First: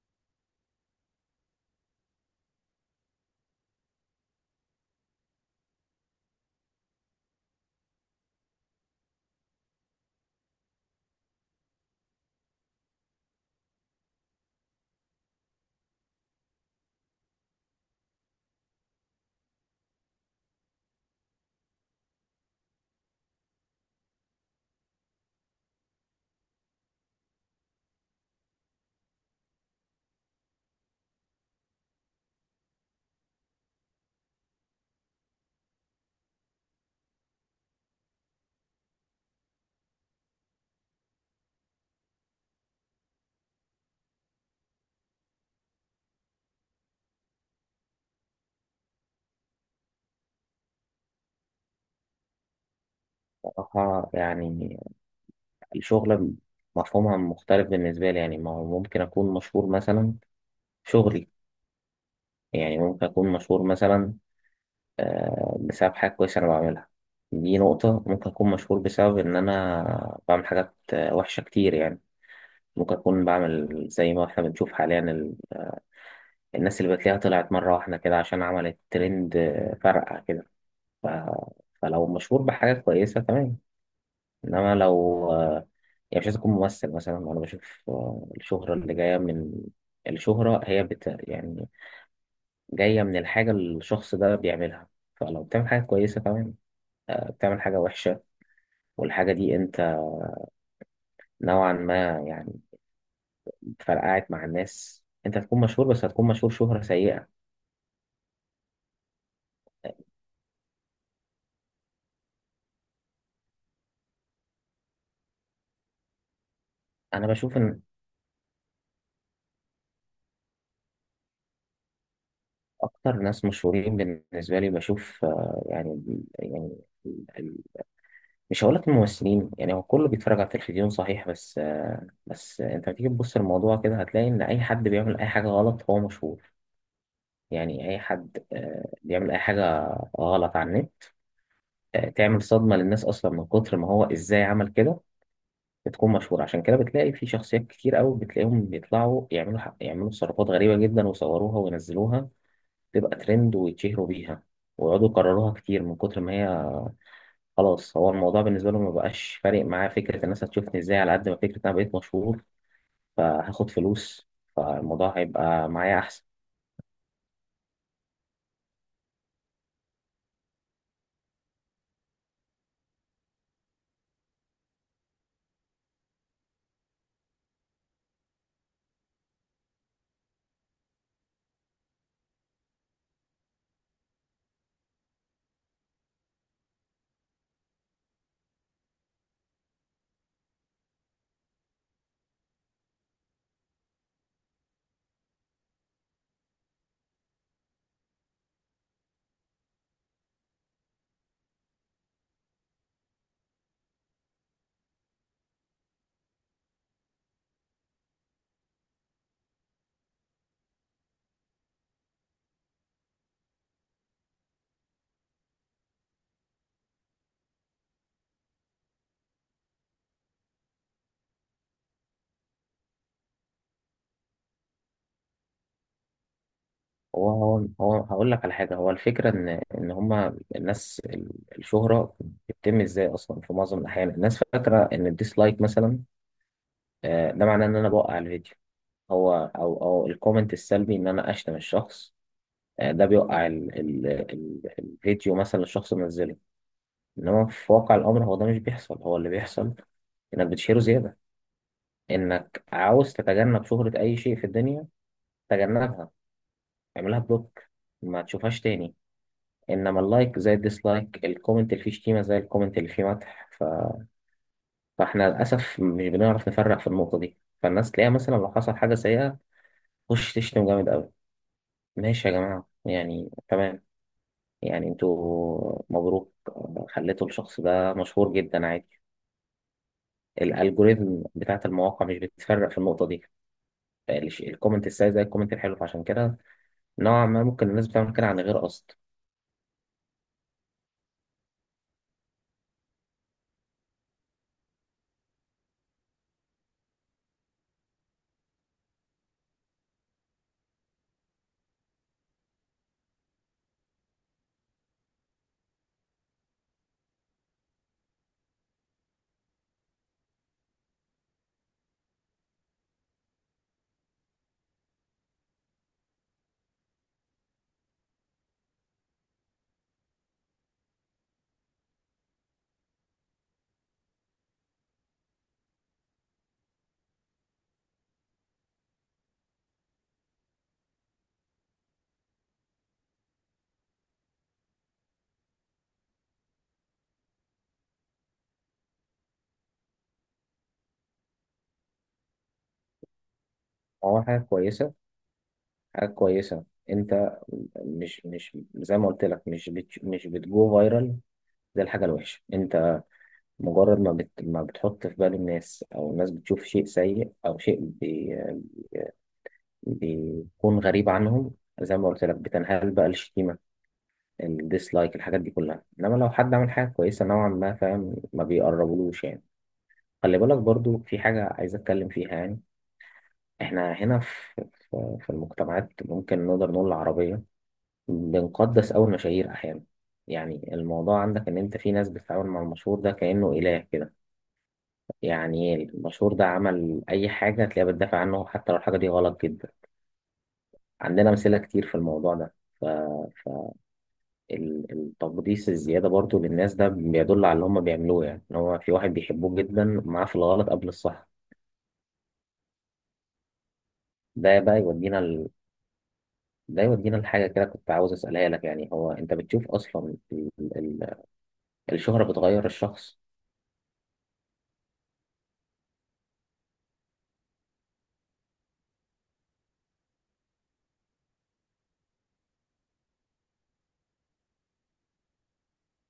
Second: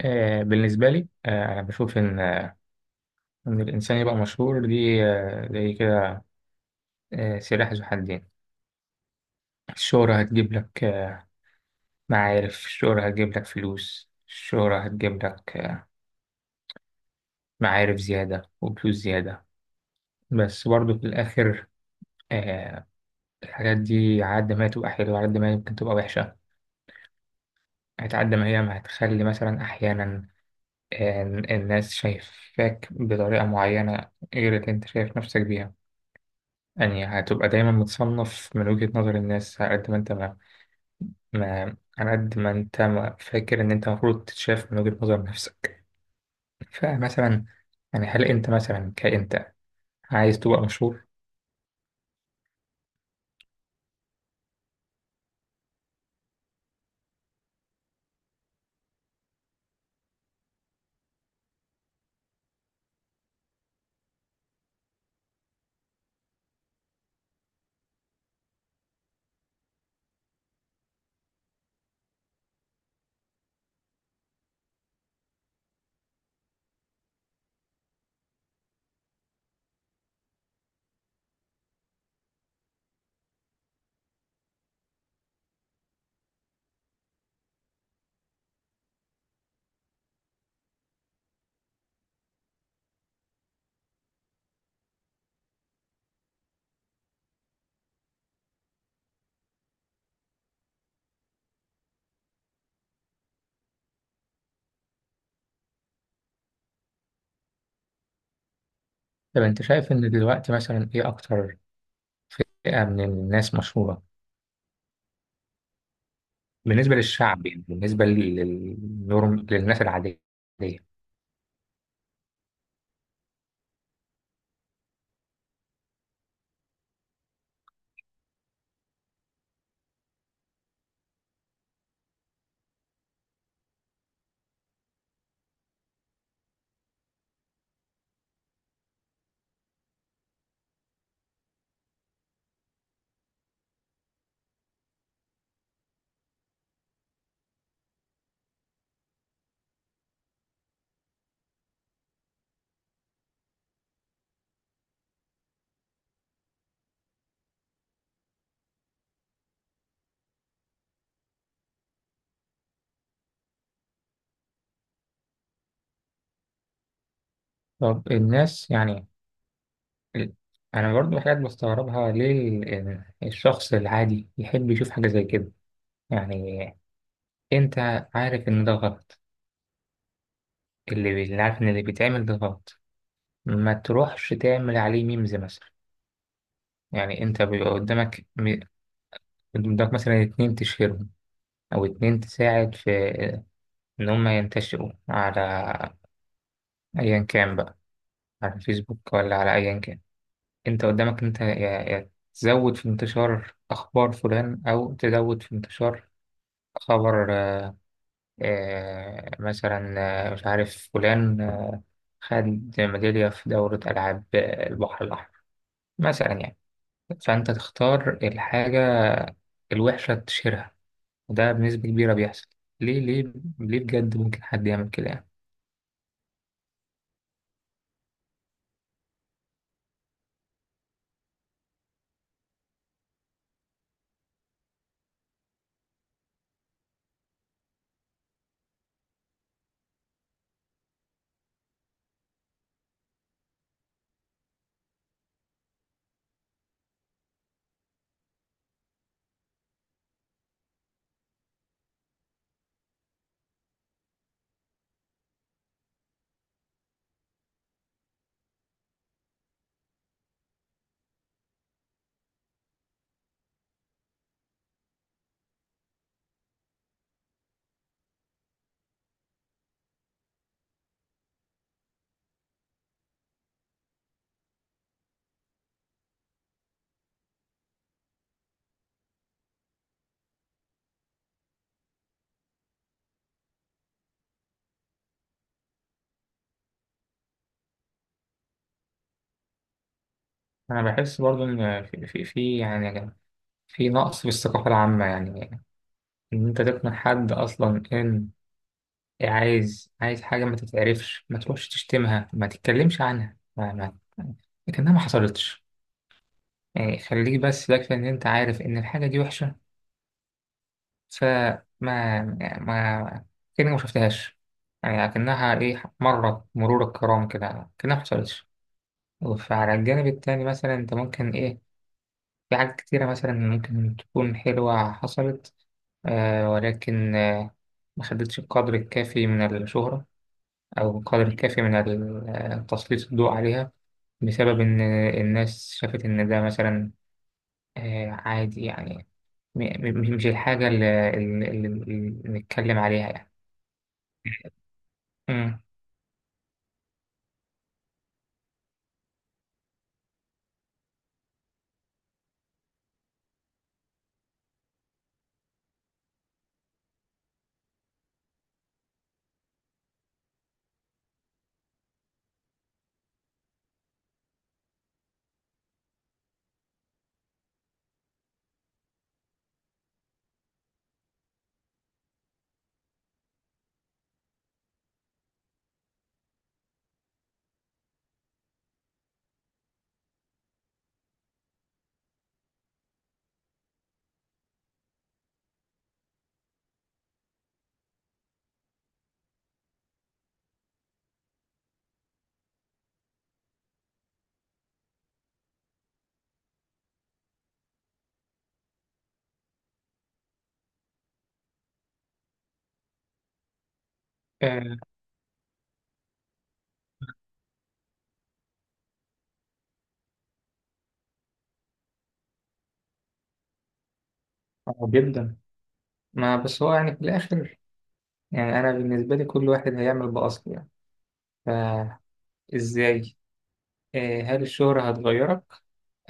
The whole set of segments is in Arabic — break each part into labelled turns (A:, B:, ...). A: بالنسبة لي أنا بشوف إن الإنسان يبقى مشهور دي، زي كده، سلاح ذو حدين. الشهرة هتجيب لك معارف، الشهرة هتجيب لك فلوس، الشهرة هتجيب لك معارف زيادة وفلوس زيادة. بس برضو في الآخر آه، الحاجات دي على قد ما هي تبقى حلوة على قد ما هي ممكن تبقى وحشة. هتعد ما هي ما هتخلي مثلا أحيانا الناس شايفاك بطريقة معينة غير اللي أنت شايف نفسك بيها. يعني هتبقى دايما متصنف من وجهة نظر الناس على قد ما انت ما فاكر ان انت المفروض تتشاف من وجهة نظر نفسك. فمثلا، يعني هل انت مثلا كأنت عايز تبقى مشهور؟
B: بصراحة يعني الشغل مفهومها مختلف بالنسبة لي. يعني ما هو ممكن أكون مشهور مثلا في شغلي، يعني ممكن أكون مشهور مثلا بسبب حاجة كويسة أنا بعملها. دي نقطة. ممكن أكون مشهور بسبب إن أنا بعمل حاجات وحشة كتير يعني. ممكن أكون بعمل زي ما إحنا بنشوف حاليا الناس اللي بتلاقيها طلعت مرة واحدة كده عشان عملت ترند فرقع كده. ف... فلو مشهور بحاجة كويسة، تمام، انما لو يعني مش عايز اكون ممثل مثلا، انا بشوف الشهرة اللي جاية من، الشهرة هي بت يعني جاية من الحاجة اللي الشخص ده بيعملها. فلو بتعمل حاجة كويسة، تمام، بتعمل حاجة وحشة والحاجة دي انت نوعا ما يعني فرقعت مع الناس، انت هتكون مشهور بس هتكون مشهور شهرة سيئة.
A: طب انت شايف ان دلوقتي مثلا ايه اكتر فئة من الناس مشهورة بالنسبة
B: انا
A: للشعب؟
B: بشوف
A: يعني
B: ان
A: بالنسبة للنورم، للناس العادية.
B: اكتر ناس مشهورين بالنسبة لي بشوف يعني، يعني مش هقولك الممثلين يعني، هو كله بيتفرج على التلفزيون صحيح، بس انت بتيجي تبص الموضوع كده هتلاقي ان اي حد بيعمل اي حاجه غلط هو مشهور. يعني اي حد بيعمل اي حاجه غلط على النت، تعمل صدمه للناس اصلا من كتر ما هو ازاي عمل كده، بتكون مشهور. عشان كده بتلاقي في شخصيات كتير قوي بتلاقيهم بيطلعوا يعملوا يعملوا تصرفات غريبه جدا ويصوروها وينزلوها، تبقى ترند ويتشهروا بيها ويقعدوا يكرروها كتير. من كتر ما هي، خلاص، هو الموضوع بالنسبة له ما بقاش فارق معاه فكرة الناس هتشوفني ازاي على قد ما فكرة انا بقيت مشهور فهاخد فلوس، فالموضوع هيبقى معايا احسن.
A: طب الناس يعني، ال- انا برضو حاجات بستغربها، ليه الشخص العادي يحب يشوف حاجة زي كده؟ يعني انت عارف ان ده غلط، اللي عارف ان اللي بيتعمل ده غلط ما تروحش تعمل عليه ميمز مثلا. يعني انت بيبقى قدامك قدامك مثلا اتنين تشهرهم او اتنين تساعد في ان هم ينتشروا على ايا كان بقى، على الفيسبوك ولا على ايا كان. انت قدامك، انت يا تزود في انتشار اخبار فلان او تزود في انتشار خبر مثلا، مش عارف فلان خد ميدالية في دورة ألعاب البحر الأحمر مثلا يعني. فأنت تختار الحاجة الوحشة تشيرها، وده بنسبة كبيرة بيحصل. ليه ليه ليه بجد ممكن حد يعمل كده يعني؟
B: هو هقول لك على حاجة. هو الفكرة ان ان هما الناس الشهرة بتتم ازاي اصلا؟ في معظم الاحيان الناس فاكرة ان الديسلايك مثلا، ده معناه ان انا بوقع الفيديو، هو او الكومنت السلبي ان انا اشتم الشخص، ده بيوقع ال الفيديو مثلا الشخص منزله. انما في واقع الامر هو ده مش بيحصل. هو اللي بيحصل انك بتشيله زياده. انك عاوز تتجنب شهرة اي شيء في الدنيا، تجنبها، اعملها بلوك، ما تشوفهاش تاني. انما اللايك زي الديسلايك، الكومنت اللي فيه شتيمة زي الكومنت اللي فيه مدح. فاحنا للاسف مش بنعرف نفرق في النقطة دي. فالناس تلاقيها مثلا لو حصل حاجة سيئة، خش تشتم جامد قوي. ماشي يا جماعة، يعني تمام، يعني انتوا مبروك، خليتوا الشخص ده مشهور جدا، عادي. الالجوريزم بتاعت المواقع مش بتفرق في النقطه دي، الكومنت السيء زي الكومنت الحلو. فعشان كده نوعا ما ممكن الناس بتعمل كده عن غير قصد.
A: أنا بحس برضو إن في، يعني يا جماعة، في نقص في الثقافة العامة. يعني إن أنت تقنع حد أصلا إن عايز حاجة ما تتعرفش ما تروحش تشتمها، ما تتكلمش عنها، ما ما لكنها ما حصلتش. يعني خليك بس، يكفي ان انت عارف ان الحاجة دي وحشة. فما ما كأنك ما شفتهاش. يعني لكنها ايه، مرة مرور الكرام كده كأنها ما حصلتش. فعلى الجانب التاني مثلا انت ممكن ايه، في حاجات كتيرة مثلا ممكن تكون حلوة حصلت ولكن ما خدتش القدر الكافي من الشهرة أو القدر الكافي من تسليط الضوء عليها، بسبب إن الناس شافت إن ده مثلا عادي يعني. مش الحاجة اللي نتكلم عليها يعني.
B: هو حاجه كويسه،
A: مم.
B: حاجه كويسه، انت مش زي ما قلت لك، مش بتجو فايرال زي الحاجه الوحشه. انت مجرد ما ما بتحط في بال الناس، او الناس بتشوف شيء سيء او شيء بيكون غريب عنهم، زي ما قلت لك، بتنهال بقى الشتيمه، الديسلايك، الحاجات دي كلها. انما لو حد عمل حاجه كويسه نوعا ما، فاهم، ما بيقربلوش يعني. خلي بالك برضو في حاجة عايز أتكلم فيها يعني. إحنا هنا في في المجتمعات ممكن نقدر نقول العربية، بنقدس أوي المشاهير أحيانا. يعني الموضوع عندك إن أنت في ناس بتتعامل مع المشهور ده كأنه إله كده، يعني إيه؟ المشهور ده عمل أي حاجة تلاقيها بتدافع عنه حتى لو الحاجة دي غلط جدا. عندنا أمثلة كتير في الموضوع ده. ف... فالتقديس الزيادة برضو للناس ده بيدل على اللي هم بيعملوه، يعني إن هو في واحد بيحبوه جدا معاه في الغلط قبل الصح. ده
A: آه،
B: بقى يودينا، ده يودينا لحاجة كده كنت عاوز أسألها لك. يعني هو أنت بتشوف أصلا ال- الشهرة بتغير الشخص؟
A: آه، جدا. ما بس هو يعني في الآخر، يعني أنا بالنسبة لي كل واحد هيعمل بأصله يعني. فإزاي، هل الشهرة هتغيرك؟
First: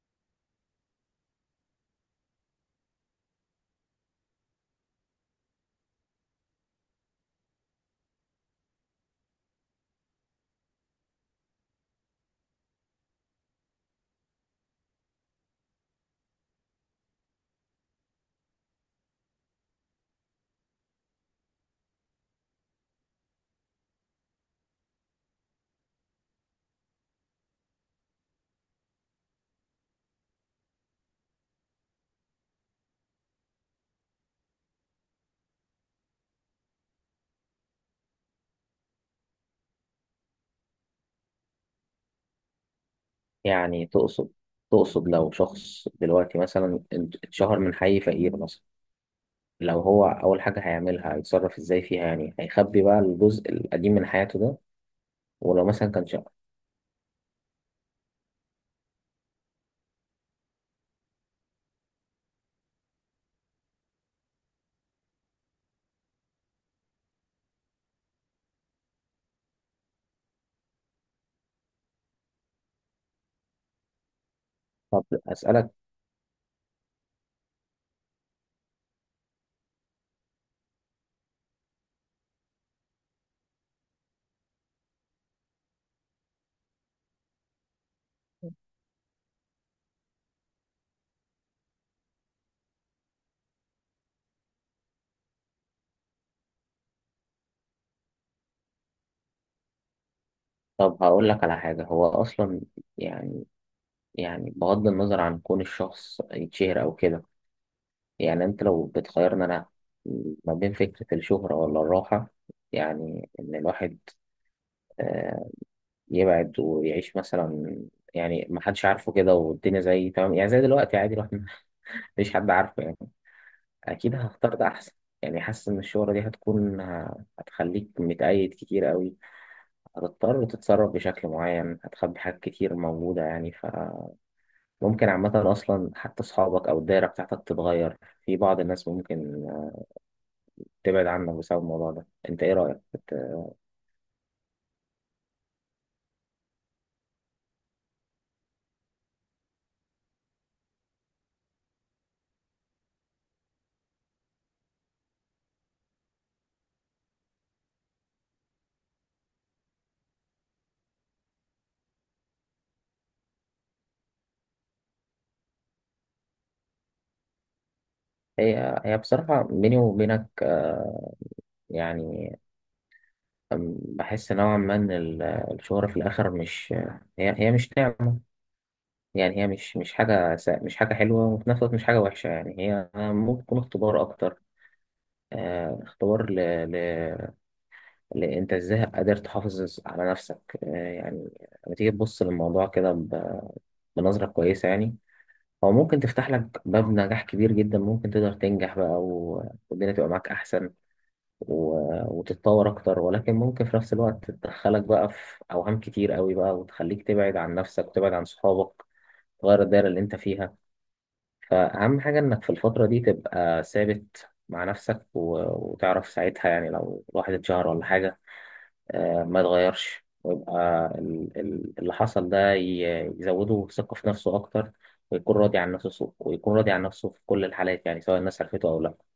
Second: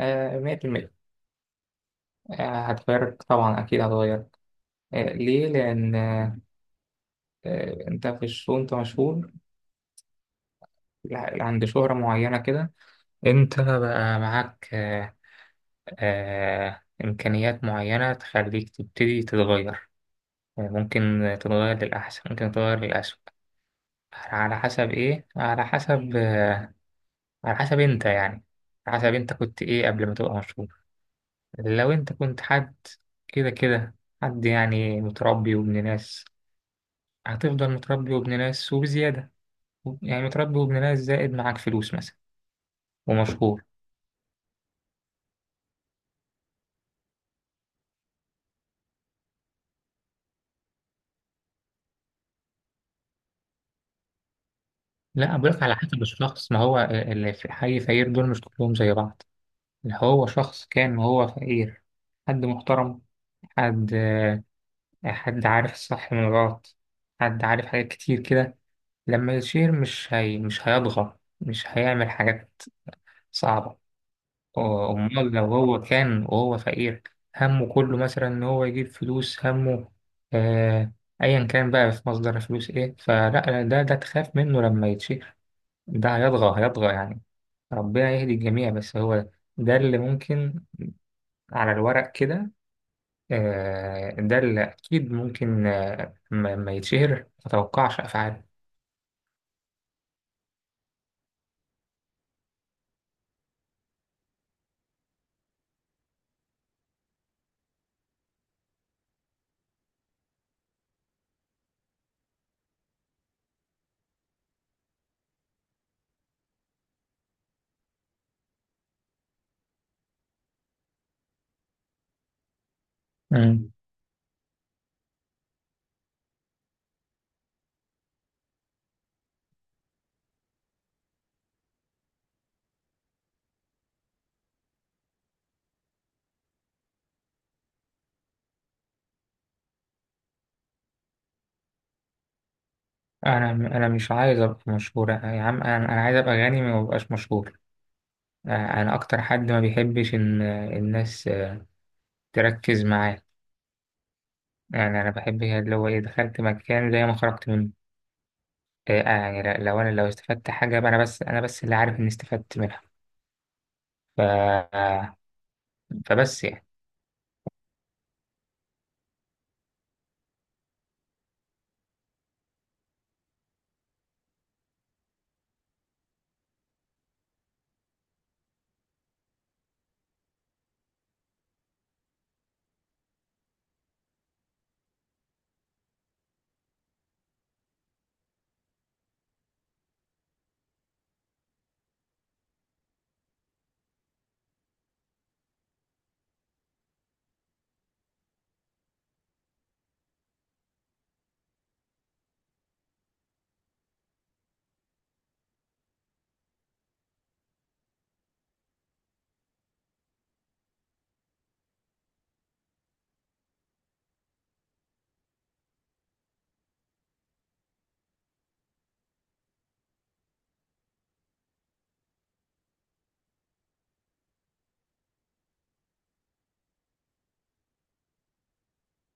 A: آه، 100%. هتغيرك طبعا، أكيد هتغيرك. ليه؟ لأن أنت في الشو، أنت مشهور عند شهرة معينة كده. أنت بقى معاك إمكانيات معينة تخليك تبتدي تتغير. ممكن تتغير للأحسن، ممكن تتغير للأسوأ. على حسب إيه؟ على حسب، على حسب أنت يعني، على حسب أنت كنت إيه قبل ما تبقى مشهور. لو أنت كنت حد كده كده، حد يعني متربي وابن ناس، هتفضل متربي وابن ناس وبزيادة. يعني متربي وابن ناس زائد معاك فلوس مثلا ومشهور.
B: يعني تقصد، تقصد لو شخص دلوقتي مثلا اتشهر من حي فقير مثلا، لو هو أول حاجة هيعملها هيتصرف إزاي فيها؟ يعني هيخبي بقى الجزء القديم من حياته ده؟
A: لا، بقولك
B: ولو
A: على
B: مثلا
A: حسب
B: كان شهر،
A: الشخص، ما هو اللي في الحي فقير دول مش كلهم زي بعض. اللي هو شخص كان وهو فقير، حد محترم، حد، حد عارف الصح من الغلط، حد عارف حاجات كتير كده، لما يشير مش هي، مش هيضغط، مش هيعمل حاجات صعبة.
B: طب
A: أمال لو
B: أسألك،
A: هو كان وهو فقير همه كله مثلا إن هو يجيب فلوس، همه آه أيا كان بقى في مصدر فلوس إيه، فلا، ده تخاف منه لما يتشير. ده هيطغى، هيطغى يعني. ربنا يهدي الجميع. بس هو ده اللي ممكن، على الورق كده. ده اللي أكيد ممكن، ما يتشهر متوقعش أفعاله.
B: طب هقول لك على حاجة. هو أصلا يعني، يعني بغض النظر عن كون الشخص يتشهر أو كده، يعني انت لو بتخيرني انا ما بين فكرة الشهرة ولا الراحة، يعني ان الواحد آه، يبعد ويعيش مثلا، يعني ما حدش عارفه كده والدنيا زي تمام، يعني زي دلوقتي عادي الواحد مفيش حد عارفه يعني،
A: امم.
B: اكيد هختار ده احسن. يعني حاسس ان الشهرة دي هتكون، هتخليك متقيد كتير قوي، هتضطر تتصرف بشكل معين، هتخبي حاجات كتير موجودة يعني، فممكن عامة اصلا حتى اصحابك او الدايرة بتاعتك تتغير، في بعض الناس ممكن تبعد عنك بسبب الموضوع ده. انت ايه رأيك
A: أنا مش عايز أبقى مشهور، يا عم، أنا عايز أبقى غني، ما ببقاش مشهور. آه، أنا أكتر حد ما بيحبش إن الناس تركز معاه. يعني أنا بحب هي اللي هو إيه، دخلت مكان زي ما خرجت منه. يعني لو أنا لو استفدت حاجة يبقى أنا بس، اللي عارف إني استفدت منها. ف... آه، فبس يعني.
B: هي بصراحة بيني وبينك يعني، بحس نوعا ما ان الشهرة في الاخر مش، هي مش نعمة يعني، هي مش حاجة مش حاجة حلوة، وفي نفس الوقت مش حاجة وحشة، يعني هي ممكن تكون اختبار اكتر. اختبار ل... انت ازاي قادر تحافظ على نفسك؟ يعني لما تيجي تبص للموضوع كده بنظرة كويسة يعني، او ممكن تفتح لك باب نجاح كبير جدا، ممكن تقدر تنجح بقى والدنيا تبقى معاك احسن وتتطور اكتر. ولكن ممكن في نفس الوقت تدخلك بقى في اوهام كتير قوي بقى، وتخليك تبعد عن نفسك وتبعد عن صحابك، تغير الدايرة اللي انت فيها. فاهم، حاجة انك في الفترة دي تبقى ثابت مع نفسك وتعرف ساعتها يعني لو الواحد اتشهر ولا حاجة، ما يتغيرش، ويبقى اللي حصل ده يزوده ثقة في نفسه أكتر، ويكون راضي عن نفسه، ويكون راضي عن نفسه في كل الحالات يعني سواء الناس عرفته أو لا